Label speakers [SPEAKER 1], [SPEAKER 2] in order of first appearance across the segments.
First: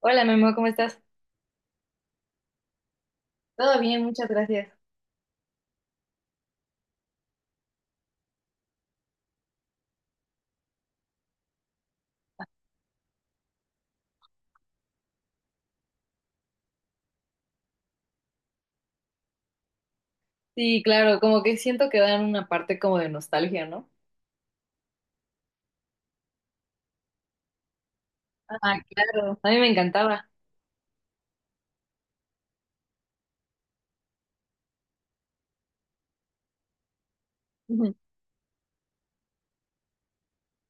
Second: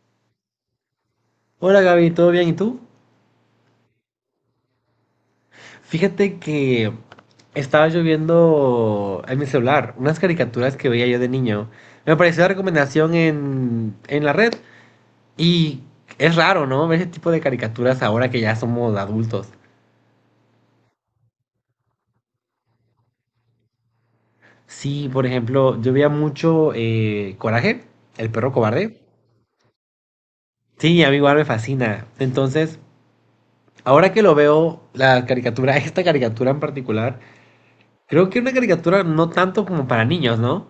[SPEAKER 1] Hola, Memo, ¿cómo estás?
[SPEAKER 2] Hola Gaby, ¿todo bien? ¿Y tú?
[SPEAKER 1] Todo bien, muchas gracias.
[SPEAKER 2] Fíjate que estaba yo viendo en mi celular unas caricaturas que veía yo de niño. Me apareció la recomendación en la red y es raro, ¿no? Ver ese tipo de caricaturas ahora que ya somos adultos.
[SPEAKER 1] Sí, claro, como que siento que dan una parte como de nostalgia, ¿no?
[SPEAKER 2] Sí, por ejemplo, yo veía mucho Coraje, el perro
[SPEAKER 1] Ah,
[SPEAKER 2] cobarde.
[SPEAKER 1] claro. A mí me encantaba.
[SPEAKER 2] Sí, a mí igual me fascina. Entonces, ahora que lo veo, la caricatura, esta caricatura en particular,
[SPEAKER 1] Ujú.
[SPEAKER 2] creo que era una caricatura no tanto como para niños, ¿no?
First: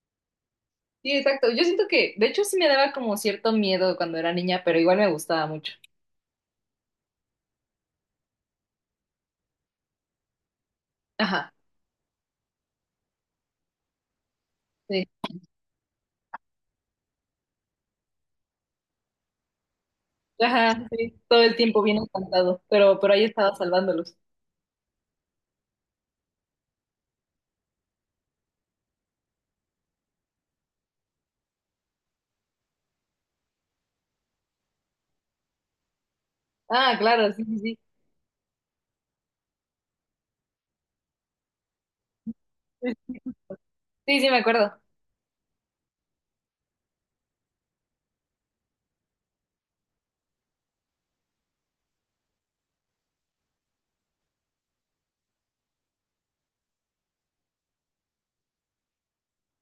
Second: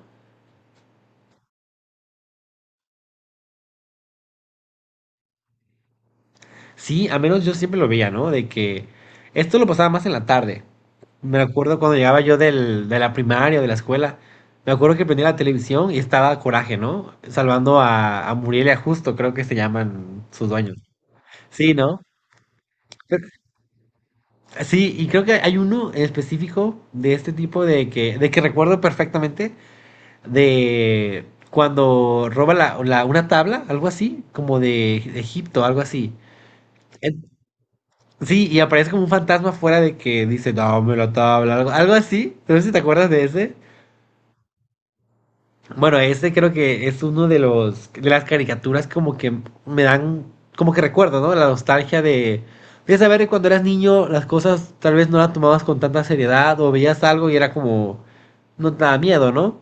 [SPEAKER 1] Sí, exacto. Yo siento que, de hecho, sí me daba como cierto miedo cuando era niña, pero igual me gustaba mucho.
[SPEAKER 2] Sí, al menos yo siempre lo veía, ¿no? De que esto lo pasaba más en la tarde. Me
[SPEAKER 1] Ajá,
[SPEAKER 2] acuerdo cuando llegaba yo de la primaria, o de la escuela. Me acuerdo que
[SPEAKER 1] sí.
[SPEAKER 2] prendía la televisión y estaba Coraje, ¿no? Salvando a Muriel y a Justo, creo que se llaman sus dueños.
[SPEAKER 1] Ajá, sí, todo el
[SPEAKER 2] Sí,
[SPEAKER 1] tiempo bien
[SPEAKER 2] ¿no?
[SPEAKER 1] encantado, pero ahí
[SPEAKER 2] Pero-
[SPEAKER 1] estaba salvándolos.
[SPEAKER 2] sí, y creo que hay uno en específico de este tipo de que recuerdo perfectamente de cuando roba una tabla, algo así, como de Egipto, algo así.
[SPEAKER 1] Ah, claro, sí, sí, sí.
[SPEAKER 2] Sí, y aparece como un fantasma fuera de que dice, no, me lo tabla, algo, algo así. No sé si te acuerdas de ese.
[SPEAKER 1] Sí, sí, me acuerdo.
[SPEAKER 2] Bueno, ese creo que es uno de los de las caricaturas como que me dan, como que recuerdo, ¿no? La nostalgia de saber que cuando eras niño las cosas tal vez no las tomabas con tanta seriedad o veías algo y era como, no te daba miedo, ¿no?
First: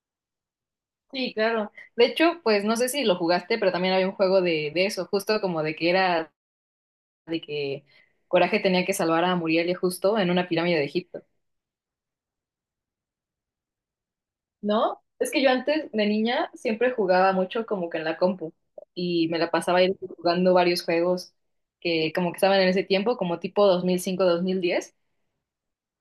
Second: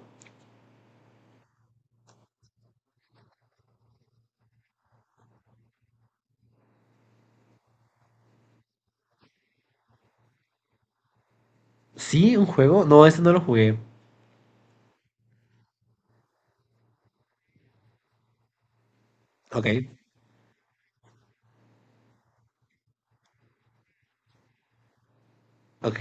[SPEAKER 1] Sí, claro. De hecho, pues no sé si lo jugaste, pero también había un juego de eso, justo como de que era de que Coraje tenía que salvar a Muriel Justo en una pirámide de Egipto,
[SPEAKER 2] Sí, un juego. No, ese no lo jugué.
[SPEAKER 1] ¿no? Es que yo antes de niña siempre jugaba mucho como que en la compu y me la
[SPEAKER 2] Ok,
[SPEAKER 1] pasaba ahí jugando varios juegos que como que estaban en ese tiempo, como tipo dos dos mil cinco mil diez.
[SPEAKER 2] ok.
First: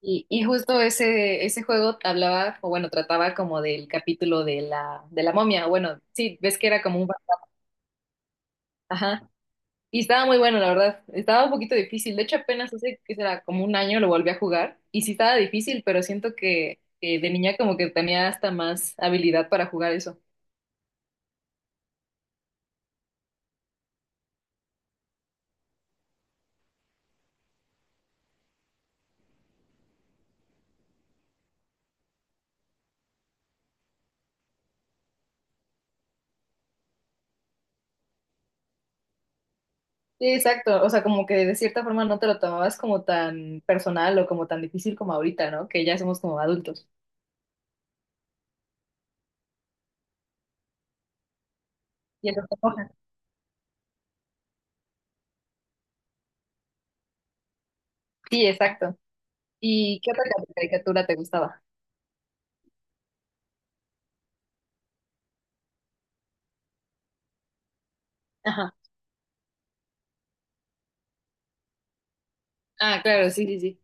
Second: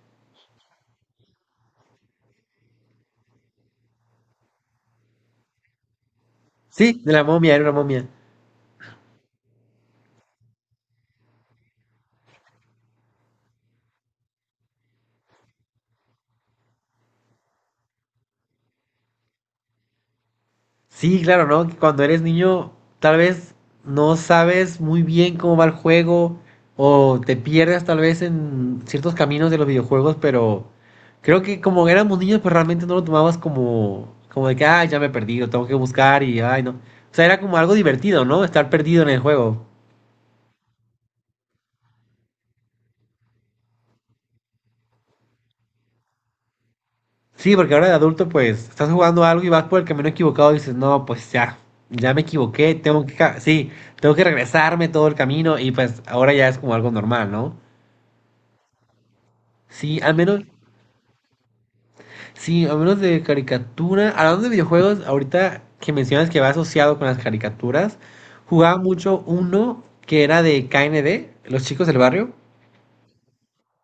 [SPEAKER 1] Y justo ese, ese juego hablaba, o bueno, trataba como del capítulo de la momia, o bueno, sí, ves que era como
[SPEAKER 2] Sí,
[SPEAKER 1] un...
[SPEAKER 2] de la momia, era una momia.
[SPEAKER 1] Ajá. Y estaba muy bueno, la verdad. Estaba un poquito difícil. De hecho, apenas hace, ¿que será? Como un año lo volví a jugar. Y sí estaba difícil, pero siento que de niña como que tenía hasta más habilidad para jugar eso.
[SPEAKER 2] Sí, claro, ¿no? Que cuando eres niño, tal vez no sabes muy bien cómo va el juego o te pierdes tal vez en ciertos caminos de los videojuegos, pero creo que como éramos niños, pues realmente no lo tomabas como, como de que, ah, ya me perdí, lo tengo que buscar y, ay, no. O sea, era como algo divertido, ¿no? Estar perdido en el juego.
[SPEAKER 1] Sí, exacto. O sea, como que de cierta forma no te lo tomabas como tan personal o como tan difícil como ahorita, ¿no? Que ya somos como adultos.
[SPEAKER 2] Sí, porque ahora de adulto, pues, estás jugando algo y vas por el camino equivocado y dices, no, pues ya, ya me
[SPEAKER 1] Y eso te
[SPEAKER 2] equivoqué,
[SPEAKER 1] enoja.
[SPEAKER 2] tengo que, sí, tengo que regresarme todo el camino y pues ahora ya es como algo normal, ¿no?
[SPEAKER 1] Sí, exacto.
[SPEAKER 2] Sí,
[SPEAKER 1] ¿Y qué
[SPEAKER 2] al
[SPEAKER 1] otra
[SPEAKER 2] menos,
[SPEAKER 1] caricatura te gustaba?
[SPEAKER 2] sí, al menos de caricatura. Hablando de videojuegos, ahorita que mencionas que va asociado con las caricaturas,
[SPEAKER 1] Ajá.
[SPEAKER 2] jugaba mucho uno que era de KND, Los Chicos del Barrio.
[SPEAKER 1] Ah, claro, sí, sí, sí.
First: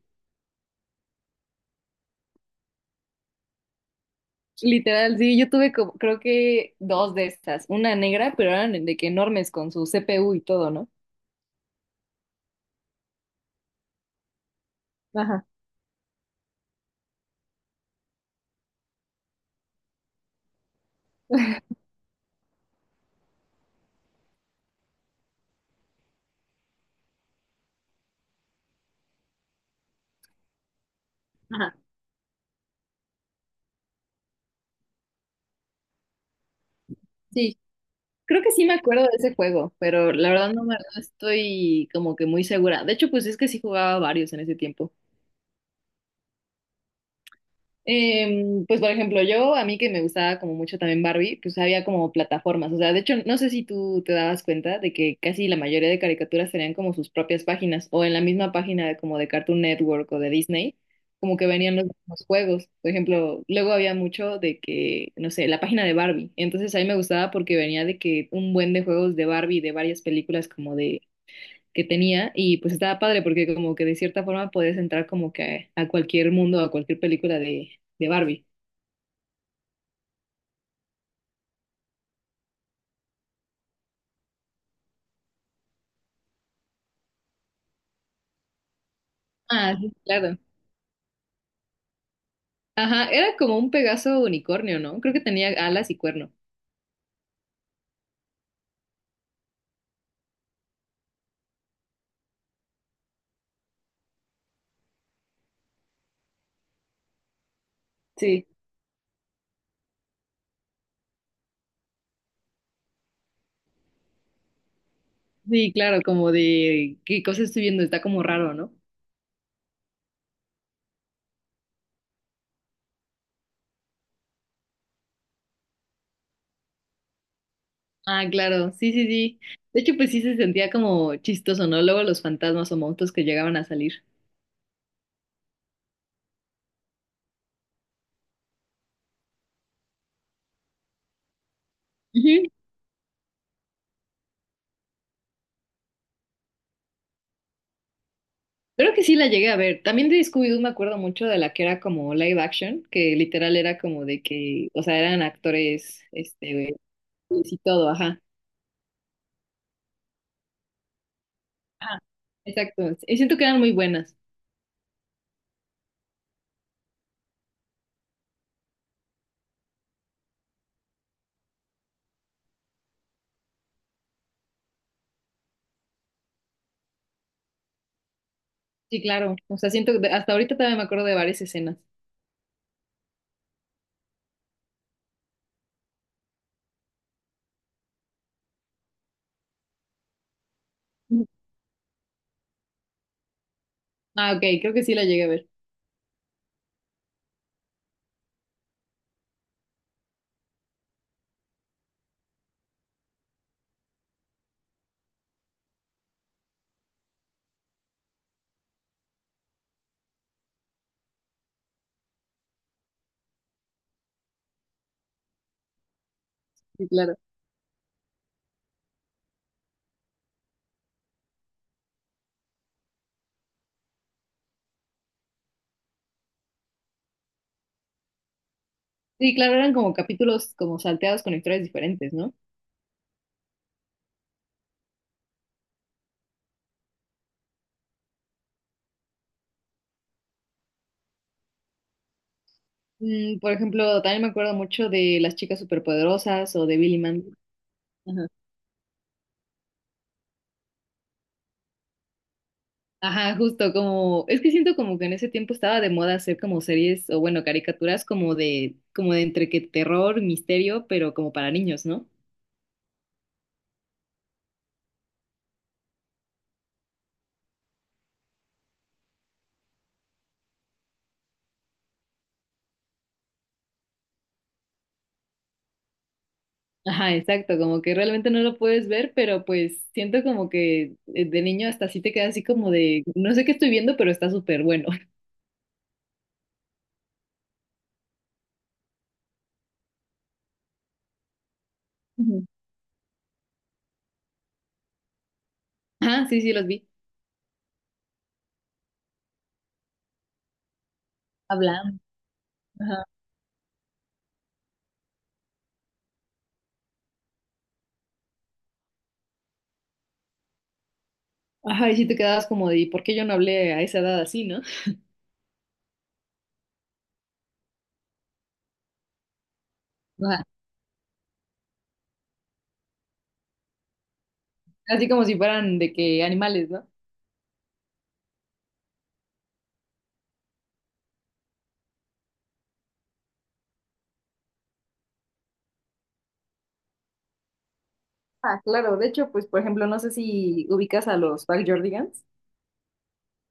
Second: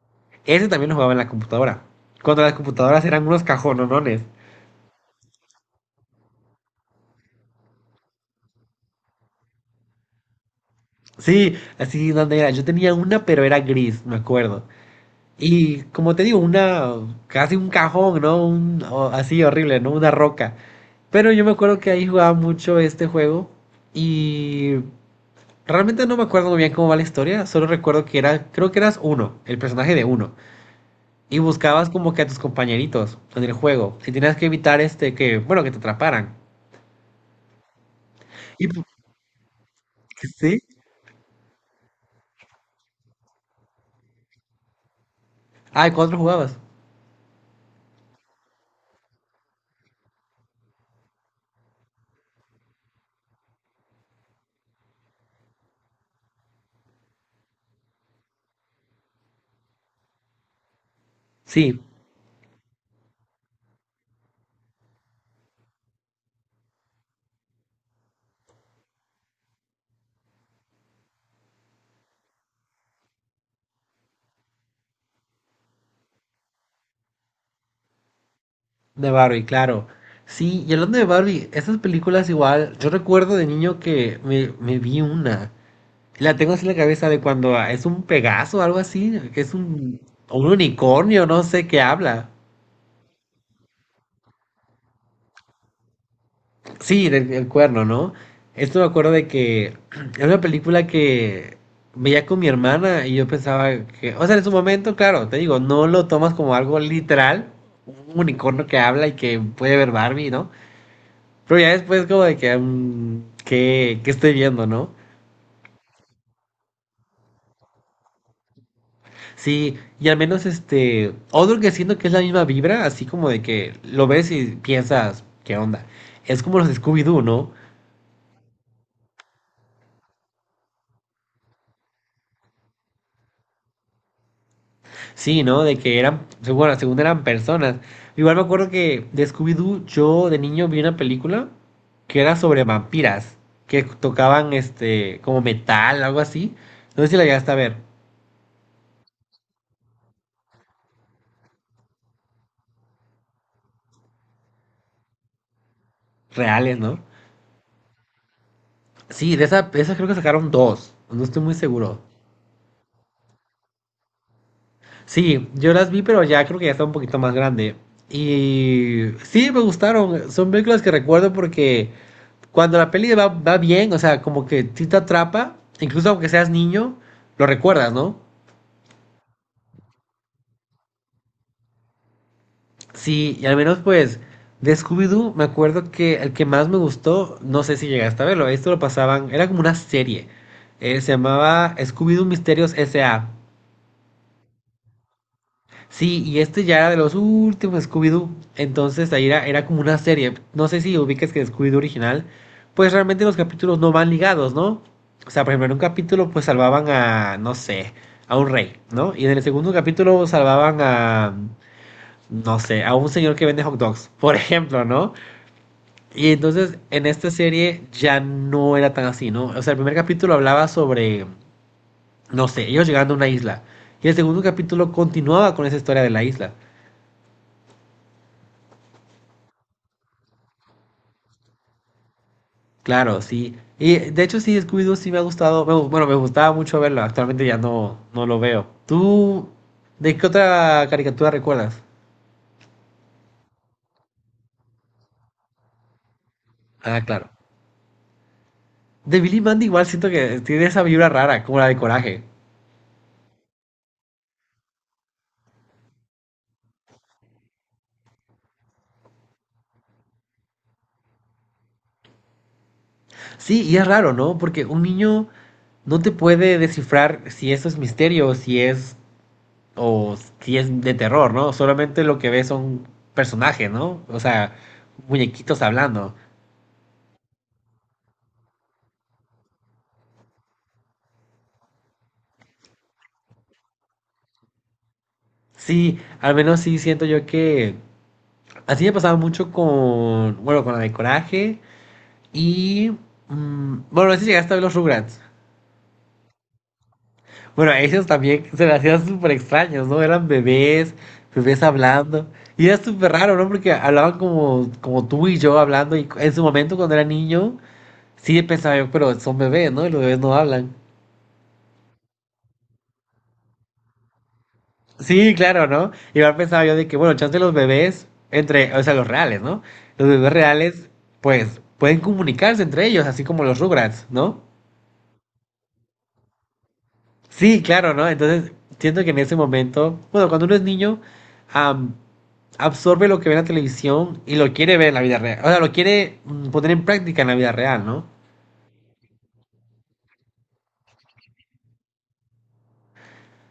[SPEAKER 2] Ese también lo jugaba en la computadora. Cuando las computadoras eran unos cajonones.
[SPEAKER 1] Literal, sí, yo tuve como, creo que dos de estas. Una negra, pero eran de que enormes con su CPU y todo, ¿no?
[SPEAKER 2] Sí, así donde era. Yo tenía una, pero era gris, me acuerdo.
[SPEAKER 1] Ajá.
[SPEAKER 2] Y como te digo, una, casi un cajón, ¿no? Un, así horrible, ¿no? Una roca. Pero yo me acuerdo que ahí jugaba mucho este juego. Y realmente no me acuerdo muy bien cómo va la historia, solo recuerdo que era, creo que eras uno, el personaje de uno, y
[SPEAKER 1] Ajá,
[SPEAKER 2] buscabas como que a tus compañeritos en el juego, y tenías que evitar este que, bueno, que te atraparan.
[SPEAKER 1] sí, creo que sí
[SPEAKER 2] Y
[SPEAKER 1] me
[SPEAKER 2] pu-
[SPEAKER 1] acuerdo de ese juego, pero la verdad
[SPEAKER 2] sí.
[SPEAKER 1] no, no estoy como que muy segura. De hecho, pues es que sí jugaba varios en ese tiempo.
[SPEAKER 2] Ah, ¿y cuatro jugabas?
[SPEAKER 1] Pues por ejemplo, yo, a mí que me gustaba como mucho también Barbie, pues había como plataformas, o sea, de hecho, no sé si tú te dabas cuenta de que casi la mayoría de caricaturas tenían como sus propias páginas o en la misma página como de Cartoon Network o de Disney, como que venían
[SPEAKER 2] Sí,
[SPEAKER 1] los juegos, por ejemplo, luego había mucho de que, no sé, la página de Barbie, entonces a mí me gustaba porque venía de que un buen de juegos de Barbie, de varias películas como de que tenía y pues estaba padre porque como que de cierta forma podías entrar como que a cualquier mundo, a cualquier película de Barbie.
[SPEAKER 2] de Barbie, claro. Sí, y hablando de Barbie, estas películas igual, yo recuerdo de niño que me vi una. La tengo así en la cabeza de cuando ah, es un Pegaso o algo así, que es
[SPEAKER 1] Ah, sí,
[SPEAKER 2] un, o
[SPEAKER 1] claro.
[SPEAKER 2] un unicornio, no sé qué habla.
[SPEAKER 1] Ajá, era como un Pegaso unicornio, ¿no? Creo que tenía alas y cuerno.
[SPEAKER 2] Sí, del cuerno, ¿no? Esto me acuerdo de que era una película que veía con mi hermana y yo pensaba que, o sea, en su momento, claro, te digo, no lo tomas como algo literal, un
[SPEAKER 1] Sí.
[SPEAKER 2] unicornio que habla y que puede ver Barbie, ¿no? Pero ya después como de que, mm, qué que estoy viendo, ¿no?
[SPEAKER 1] Sí, claro, como de qué cosa estoy viendo, está como raro, ¿no?
[SPEAKER 2] Sí, y al menos este, otro que siento que es la misma vibra, así como de que lo ves y piensas, ¿qué onda? Es como los de Scooby-Doo, ¿no?
[SPEAKER 1] Ah, claro, sí, sí, sí. De hecho, pues sí se sentía como chistoso, ¿no? Luego los fantasmas o monstruos que llegaban a salir.
[SPEAKER 2] Sí, ¿no? De que eran, bueno, según eran personas. Igual me acuerdo que de Scooby-Doo, yo de niño vi una película que era
[SPEAKER 1] Ujú.
[SPEAKER 2] sobre vampiras, que tocaban este, como metal, algo así. No sé si la llegaste a ver.
[SPEAKER 1] Creo que sí la llegué a ver. También de Scooby-Doo me acuerdo mucho de la que era como live action, que literal era como de que, o sea, eran actores, este,
[SPEAKER 2] Reales, ¿no?
[SPEAKER 1] y todo, ajá.
[SPEAKER 2] Sí, de esa, de esas creo que sacaron dos. No estoy muy
[SPEAKER 1] Ajá.
[SPEAKER 2] seguro.
[SPEAKER 1] Exacto. Y siento que eran muy buenas.
[SPEAKER 2] Sí, yo las vi, pero ya creo que ya estaba un poquito más grande. Y sí, me gustaron. Son películas que recuerdo porque cuando la peli va bien, o sea, como que sí te atrapa, incluso aunque seas niño, lo recuerdas, ¿no?
[SPEAKER 1] Sí, claro. O sea, siento que hasta ahorita todavía me acuerdo de varias escenas.
[SPEAKER 2] Sí, y al menos pues de Scooby-Doo me acuerdo que el que más me gustó, no sé si llegaste a verlo, esto lo pasaban, era como una serie, se
[SPEAKER 1] Ujú.
[SPEAKER 2] llamaba Scooby-Doo Misterios S.A.
[SPEAKER 1] Ah, ok, creo que sí la llegué a ver.
[SPEAKER 2] Sí, y este ya era de los últimos Scooby-Doo. Entonces ahí era, era como una serie. No sé si ubicas que Scooby-Doo original, pues realmente los capítulos no van ligados, ¿no? O sea, por ejemplo, en un capítulo pues salvaban a, no sé, a un rey, ¿no? Y en el segundo capítulo salvaban a, no sé, a un señor que vende hot dogs, por ejemplo, ¿no? Y entonces
[SPEAKER 1] Sí,
[SPEAKER 2] en
[SPEAKER 1] claro.
[SPEAKER 2] esta serie ya no era tan así, ¿no? O sea, el primer capítulo hablaba sobre, no sé, ellos llegando a una isla. Y el segundo capítulo continuaba con esa historia de la isla.
[SPEAKER 1] Sí, claro, eran como capítulos como salteados con historias diferentes, ¿no?
[SPEAKER 2] Claro, sí. Y de hecho sí, Scooby-Doo sí me ha gustado, bueno, me gustaba mucho verlo, actualmente ya no, no lo veo. ¿Tú de qué otra caricatura recuerdas?
[SPEAKER 1] Mm, por ejemplo, también me acuerdo mucho de Las Chicas Superpoderosas o de Billy
[SPEAKER 2] Ah, claro.
[SPEAKER 1] Mandy.
[SPEAKER 2] De Billy y Mandy igual siento que tiene esa vibra rara, como la de Coraje.
[SPEAKER 1] Ajá, justo como, es que siento como que en ese tiempo estaba de moda hacer como series o bueno, caricaturas como de entre que terror, misterio, pero como para niños, ¿no?
[SPEAKER 2] Sí, y es raro, ¿no? Porque un niño no te puede descifrar si eso es misterio, si es, o si es de terror, ¿no? Solamente lo que ve son personajes, ¿no? O sea, muñequitos hablando.
[SPEAKER 1] Ajá, exacto, como que realmente no lo puedes ver, pero pues siento como que de niño hasta así te queda así como de, no sé qué estoy viendo, pero está súper bueno.
[SPEAKER 2] Sí, al menos sí siento yo que así me pasaba mucho con, bueno, con la de Coraje
[SPEAKER 1] Ujú.
[SPEAKER 2] y, mm, bueno, a veces llegaste a ver los Rugrats.
[SPEAKER 1] Ajá, sí, sí, los vi.
[SPEAKER 2] Bueno, a ellos también se me hacían súper extraños, ¿no? Eran bebés, bebés
[SPEAKER 1] Hablando.
[SPEAKER 2] hablando. Y era
[SPEAKER 1] Ajá.
[SPEAKER 2] súper raro, ¿no? Porque hablaban como, como tú y yo hablando. Y en su momento, cuando era niño, sí pensaba yo, pero son bebés, ¿no? Y los bebés no hablan.
[SPEAKER 1] Ajá, y sí te quedabas como de, ¿y por qué yo no hablé a esa edad así, no?
[SPEAKER 2] Sí, claro, ¿no? Igual pensaba yo de que, bueno, chance los bebés, entre, o sea, los reales, ¿no? Los bebés
[SPEAKER 1] Ajá.
[SPEAKER 2] reales, pues, pueden comunicarse entre ellos, así como los Rugrats, ¿no?
[SPEAKER 1] Así como si fueran de que animales, ¿no?
[SPEAKER 2] Sí, claro, ¿no? Entonces, siento que en ese momento, bueno, cuando uno es niño, am, absorbe lo que ve en la televisión y lo quiere ver en la vida real. O sea, lo quiere poner en práctica en la vida real, ¿no?
[SPEAKER 1] Ah, claro, de hecho, pues por ejemplo, no sé si ubicas a los Jordigans.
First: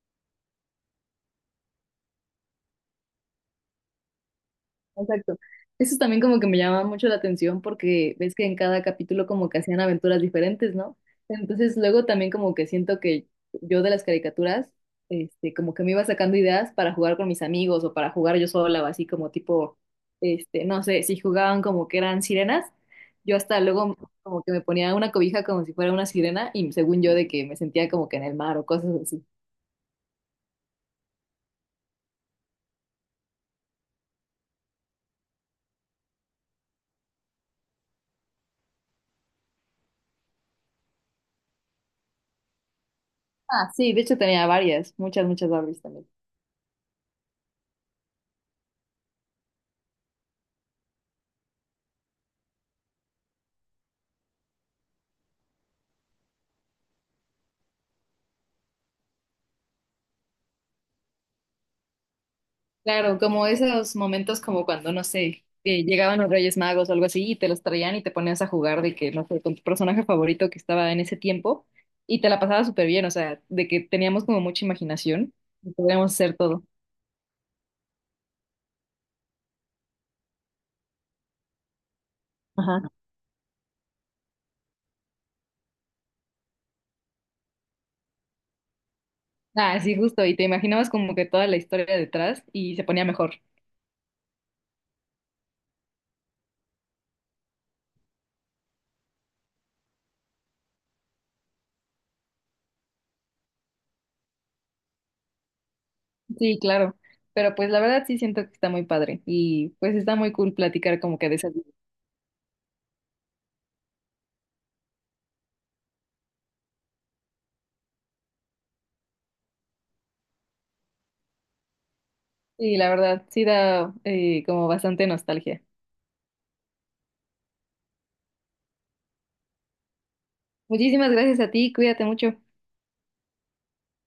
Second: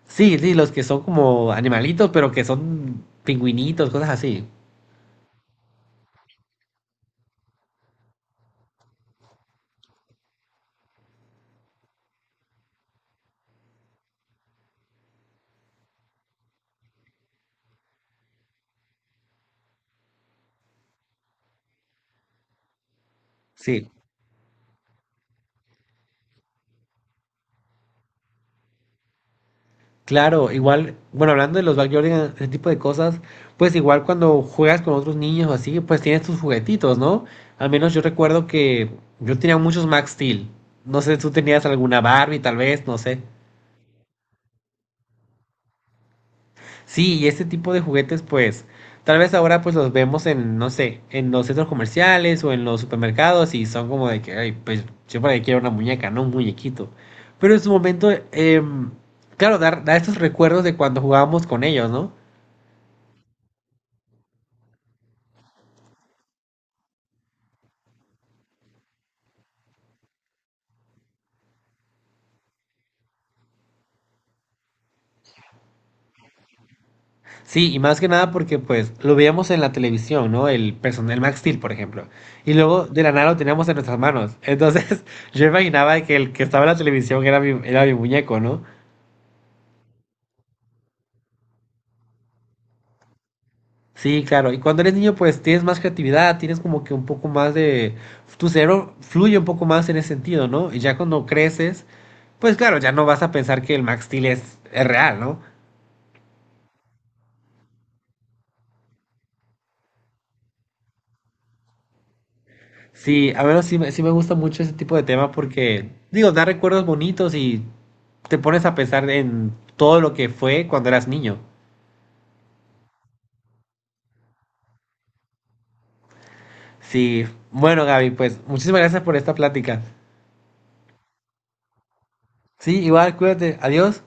[SPEAKER 2] Sí, sí, los que son como animalitos, pero que son pingüinitos, cosas así.
[SPEAKER 1] Exacto. Eso también como que me llama mucho la atención porque ves que en cada capítulo como que hacían aventuras diferentes, ¿no? Entonces luego también como que siento que yo de las caricaturas, este, como que me iba sacando ideas para jugar con mis amigos o para jugar yo sola o así como tipo, este, no sé, si jugaban como que eran sirenas, yo hasta
[SPEAKER 2] Sí,
[SPEAKER 1] luego como que me ponía una cobija como si fuera una sirena y según yo de que me sentía como que en el mar o cosas así.
[SPEAKER 2] claro, igual, bueno, hablando de los backyardigans, ese tipo de cosas, pues igual cuando juegas con otros niños o así, pues tienes tus juguetitos, ¿no? Al menos yo recuerdo que yo tenía muchos Max Steel. No sé, tú tenías alguna Barbie, tal vez, no sé.
[SPEAKER 1] Ah, sí, de hecho tenía varias, muchas Barbies también.
[SPEAKER 2] Sí, y este tipo de juguetes, pues, tal vez ahora pues los vemos en, no sé, en los centros comerciales o en los supermercados y son como de que, ay, pues yo para qué quiero una muñeca, no un muñequito. Pero en su momento, claro, dar, da estos recuerdos de cuando jugábamos con ellos, ¿no?
[SPEAKER 1] Claro, como esos momentos como cuando, no sé, que llegaban los Reyes Magos o algo así y te los traían y te ponías a jugar de que, no sé, con tu personaje favorito que estaba en ese tiempo y te la pasabas súper bien, o sea, de que teníamos como mucha imaginación y podíamos hacer todo.
[SPEAKER 2] Sí, y más que nada porque pues lo veíamos en la televisión, ¿no? El personal Max Steel, por ejemplo. Y luego
[SPEAKER 1] Ajá.
[SPEAKER 2] de la nada lo teníamos en nuestras manos. Entonces yo imaginaba que el que estaba en la televisión era mi muñeco, ¿no?
[SPEAKER 1] Ah, sí, justo, y te imaginabas como que toda la historia detrás y se ponía mejor.
[SPEAKER 2] Sí, claro. Y cuando eres niño, pues tienes más creatividad, tienes como que un poco más de... Tu cerebro fluye un poco más en ese sentido, ¿no? Y ya cuando creces, pues claro, ya no vas a pensar que el Max Steel es real, ¿no?
[SPEAKER 1] Sí, claro, pero pues la verdad sí siento que está muy padre y pues está muy cool platicar como que de esas.
[SPEAKER 2] Sí, a menos sí, sí me gusta mucho ese tipo de tema porque, digo, da recuerdos bonitos y te pones a pensar en todo lo que fue cuando eras niño.
[SPEAKER 1] Sí, la verdad, sí da como bastante nostalgia.
[SPEAKER 2] Sí, bueno, Gaby, pues muchísimas gracias por esta plática.
[SPEAKER 1] Muchísimas gracias a ti, cuídate mucho.
[SPEAKER 2] Sí, igual, cuídate. Adiós.